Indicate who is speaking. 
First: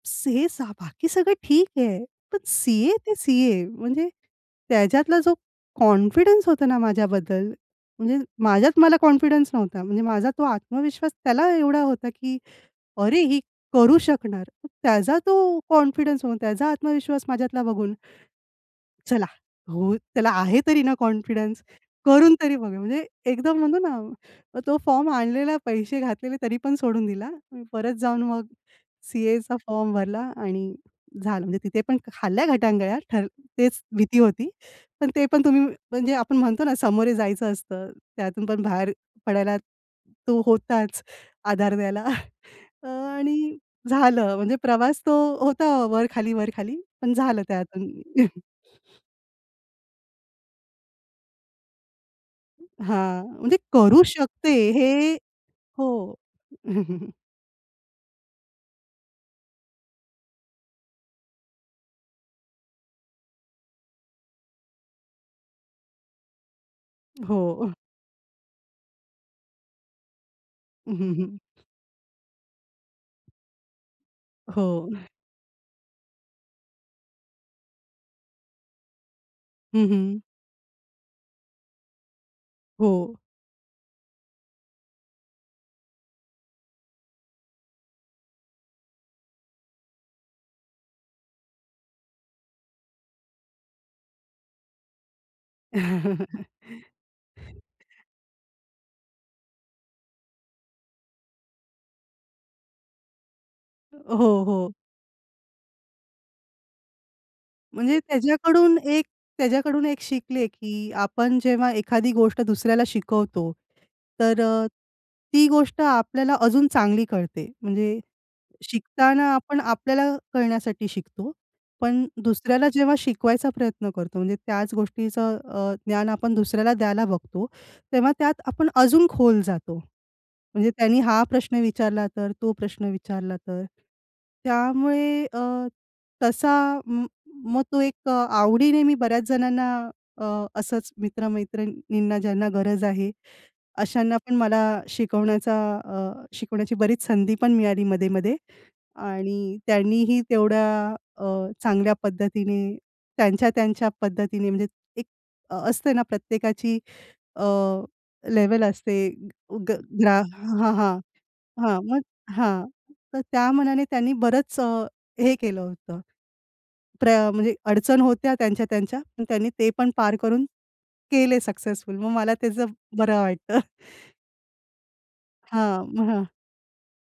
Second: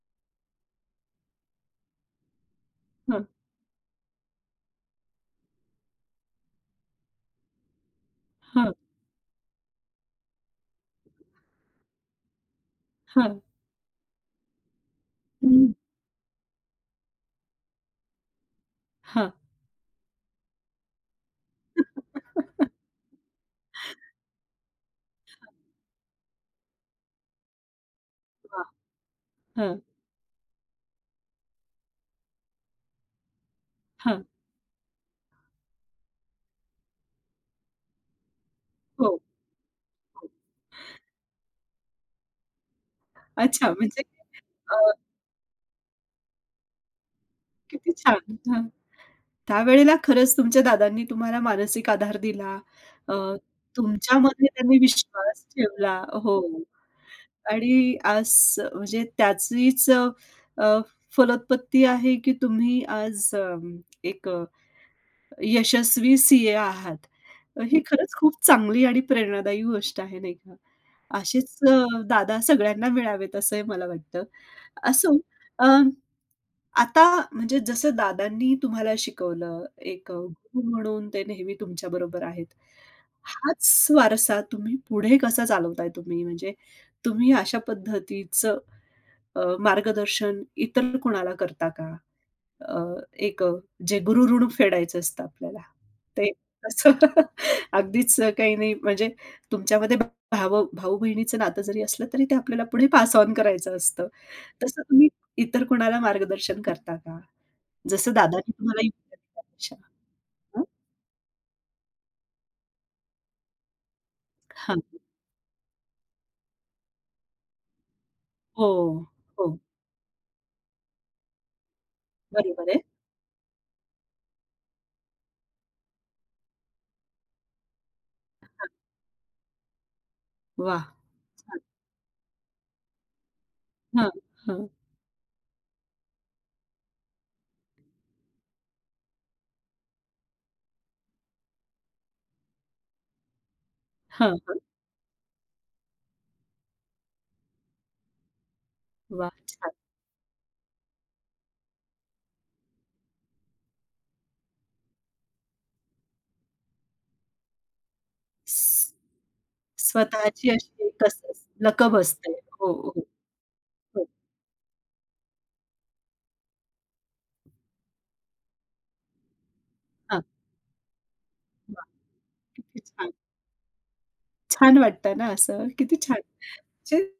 Speaker 1: [unintelligible] बाकी सगळं ठीक आहे. पण सी-ए ते
Speaker 2: हां.
Speaker 1: सी-ए. म्हणजे त्याच्यातला जो कॉन्फिडन्स होता ना माझ्याबद्दल, म्हणजे
Speaker 2: हां.
Speaker 1: माझ्यात मला कॉन्फिडन्स नव्हता. म्हणजे माझा तो आत्मविश्वास त्याला एवढा होता की "अरे ही
Speaker 2: हां.
Speaker 1: करू शकणार." मग त्याचा तो
Speaker 2: हं.
Speaker 1: कॉन्फिडन्स, मग त्याचा आत्मविश्वास माझ्यातला बघून चला,
Speaker 2: हां.
Speaker 1: हो त्याला आहे तरी ना कॉन्फिडन्स करून तरी बघू. म्हणजे एकदम म्हणतो ना, तो फॉर्म
Speaker 2: हां.
Speaker 1: आणलेला पैसे घातलेले, तरी पण सोडून दिला. परत जाऊन मग
Speaker 2: हां,
Speaker 1: सी-एचा
Speaker 2: हां.
Speaker 1: फॉर्म भरला आणि झालं. म्हणजे तिथे पण खाल्ल्या घटांगळ्या, तर तेच भीती
Speaker 2: हां.
Speaker 1: होती. तर ते पण तुम्ही म्हणजे आपण म्हणतो ना, समोरे जायचं असतं. त्यातून पण बाहेर
Speaker 2: हो.
Speaker 1: पडायला तो होताच आधार द्यायला अ, आणि
Speaker 2: अच्छा. म्हणजे
Speaker 1: झालं म्हणजे
Speaker 2: अ
Speaker 1: प्रवास तो होता वर खाली, वर खाली पण झालं त्यातून.
Speaker 2: किती छान. हां. त्यावेळेला खरंच तुमच्या दादांनी तुम्हाला मानसिक आधार दिला. अ,
Speaker 1: हां, म्हणजे करू
Speaker 2: तुमच्यामध्ये
Speaker 1: शकते.
Speaker 2: त्यांनी
Speaker 1: हे,
Speaker 2: विश्वास ठेवला.
Speaker 1: हो.
Speaker 2: हो आणि आज म्हणजे त्याचीच अ, अ, फलोत्पत्ती आहे की तुम्ही आज अ, एक अ, यशस्वी सी-ए आहात.
Speaker 1: हो.
Speaker 2: ही खरंच खूप चांगली आणि प्रेरणादायी गोष्ट आहे नाही का.
Speaker 1: हं, हं.
Speaker 2: असेच अ, दादा सगळ्यांना मिळावेत असंही मला वाटतं.
Speaker 1: हो.
Speaker 2: असो अ, आता म्हणजे जसं दादांनी तुम्हाला शिकवलं,
Speaker 1: हं,
Speaker 2: एक अ,
Speaker 1: हं.
Speaker 2: गुरु म्हणून ते नेहमी तुमच्या बरोबर आहेत.
Speaker 1: हो.
Speaker 2: हाच वारसा तुम्ही पुढे कसा चालवताय तुम्ही? म्हणजे तुम्ही अशा पद्धतीचं अ, मार्गदर्शन इतर कुणाला करता का? अ, एक जे गुरु ऋण फेडायचं असतं आपल्याला. ते असं अगदीच काही नाही म्हणजे तुमच्यामध्ये भाव भाऊ-बहिणीचं नातं जरी असलं, तरी ते आपल्याला पुढे पास ओन करायचं असतं.
Speaker 1: हो, हो.
Speaker 2: तसं तुम्ही इतर कोणाला मार्गदर्शन करता का?
Speaker 1: म्हणजे
Speaker 2: जसं दादांनी
Speaker 1: त्याच्याकडून
Speaker 2: तुम्हाला
Speaker 1: एक,
Speaker 2: इतकं
Speaker 1: त्याच्याकडून
Speaker 2: [unintelligible]
Speaker 1: एक शिकले,
Speaker 2: हं.
Speaker 1: की आपण जेव्हा एखादी गोष्ट दुसऱ्याला शिकवतो, तर अ,
Speaker 2: हां.
Speaker 1: ती गोष्ट आपल्याला अजून चांगली कळते. म्हणजे
Speaker 2: हो,
Speaker 1: शिकताना
Speaker 2: हो.
Speaker 1: आपण आपल्याला कळण्यासाठी शिकतो. पण दुसऱ्याला
Speaker 2: बरोबर आहे.
Speaker 1: जेव्हा शिकवायचा प्रयत्न करतो. म्हणजे त्याच गोष्टीचं अ, ज्ञान आपण दुसऱ्याला द्यायला बघतो. तेव्हा त्यात
Speaker 2: हां.
Speaker 1: आपण अजून खोल जातो. म्हणजे
Speaker 2: वाह!
Speaker 1: "त्यांनी हा प्रश्न
Speaker 2: छान.
Speaker 1: विचारला तर? तो प्रश्न विचारला तर?"
Speaker 2: हां, हां.
Speaker 1: त्यामुळे अ, तसा म मग तो एक आवडीने मी बऱ्याच जणांना अ, असंच मित्र-मैत्रिणींना ज्यांना गरज आहे, अशांना पण
Speaker 2: हां, हां.
Speaker 1: मला शिकवण्याचा अ, शिकवण्याची बरीच संधी पण मिळाली मध्ये-मध्ये
Speaker 2: वाह!
Speaker 1: आणि
Speaker 2: छान.
Speaker 1: त्यांनीही तेवढ्या अ, चांगल्या पद्धतीने त्यांच्या, त्यांच्या पद्धतीने म्हणजे एक असते ना, प्रत्येकाची अ, लेव्हल असते ग ग्रा
Speaker 2: स्वतःची
Speaker 1: हां, हां,
Speaker 2: एक अशी
Speaker 1: हां.
Speaker 2: लकब
Speaker 1: मग
Speaker 2: बसते.
Speaker 1: हां.
Speaker 2: हो, हो.
Speaker 1: तर त्या मनाने
Speaker 2: हो.
Speaker 1: त्यांनी बरंच हे केलं होतं. प्रा म्हणजे अडचण होत्या त्यांच्या, त्यांच्या. पण त्यांनी ते पण पार
Speaker 2: हां.
Speaker 1: करून केले
Speaker 2: वाह!
Speaker 1: सक्सेसफुल. मग मला त्याचं
Speaker 2: किती छान.
Speaker 1: बरं वाटतं.
Speaker 2: छान वाटतं ना असं?
Speaker 1: हां,
Speaker 2: किती छान
Speaker 1: हां.
Speaker 2: म्हणजे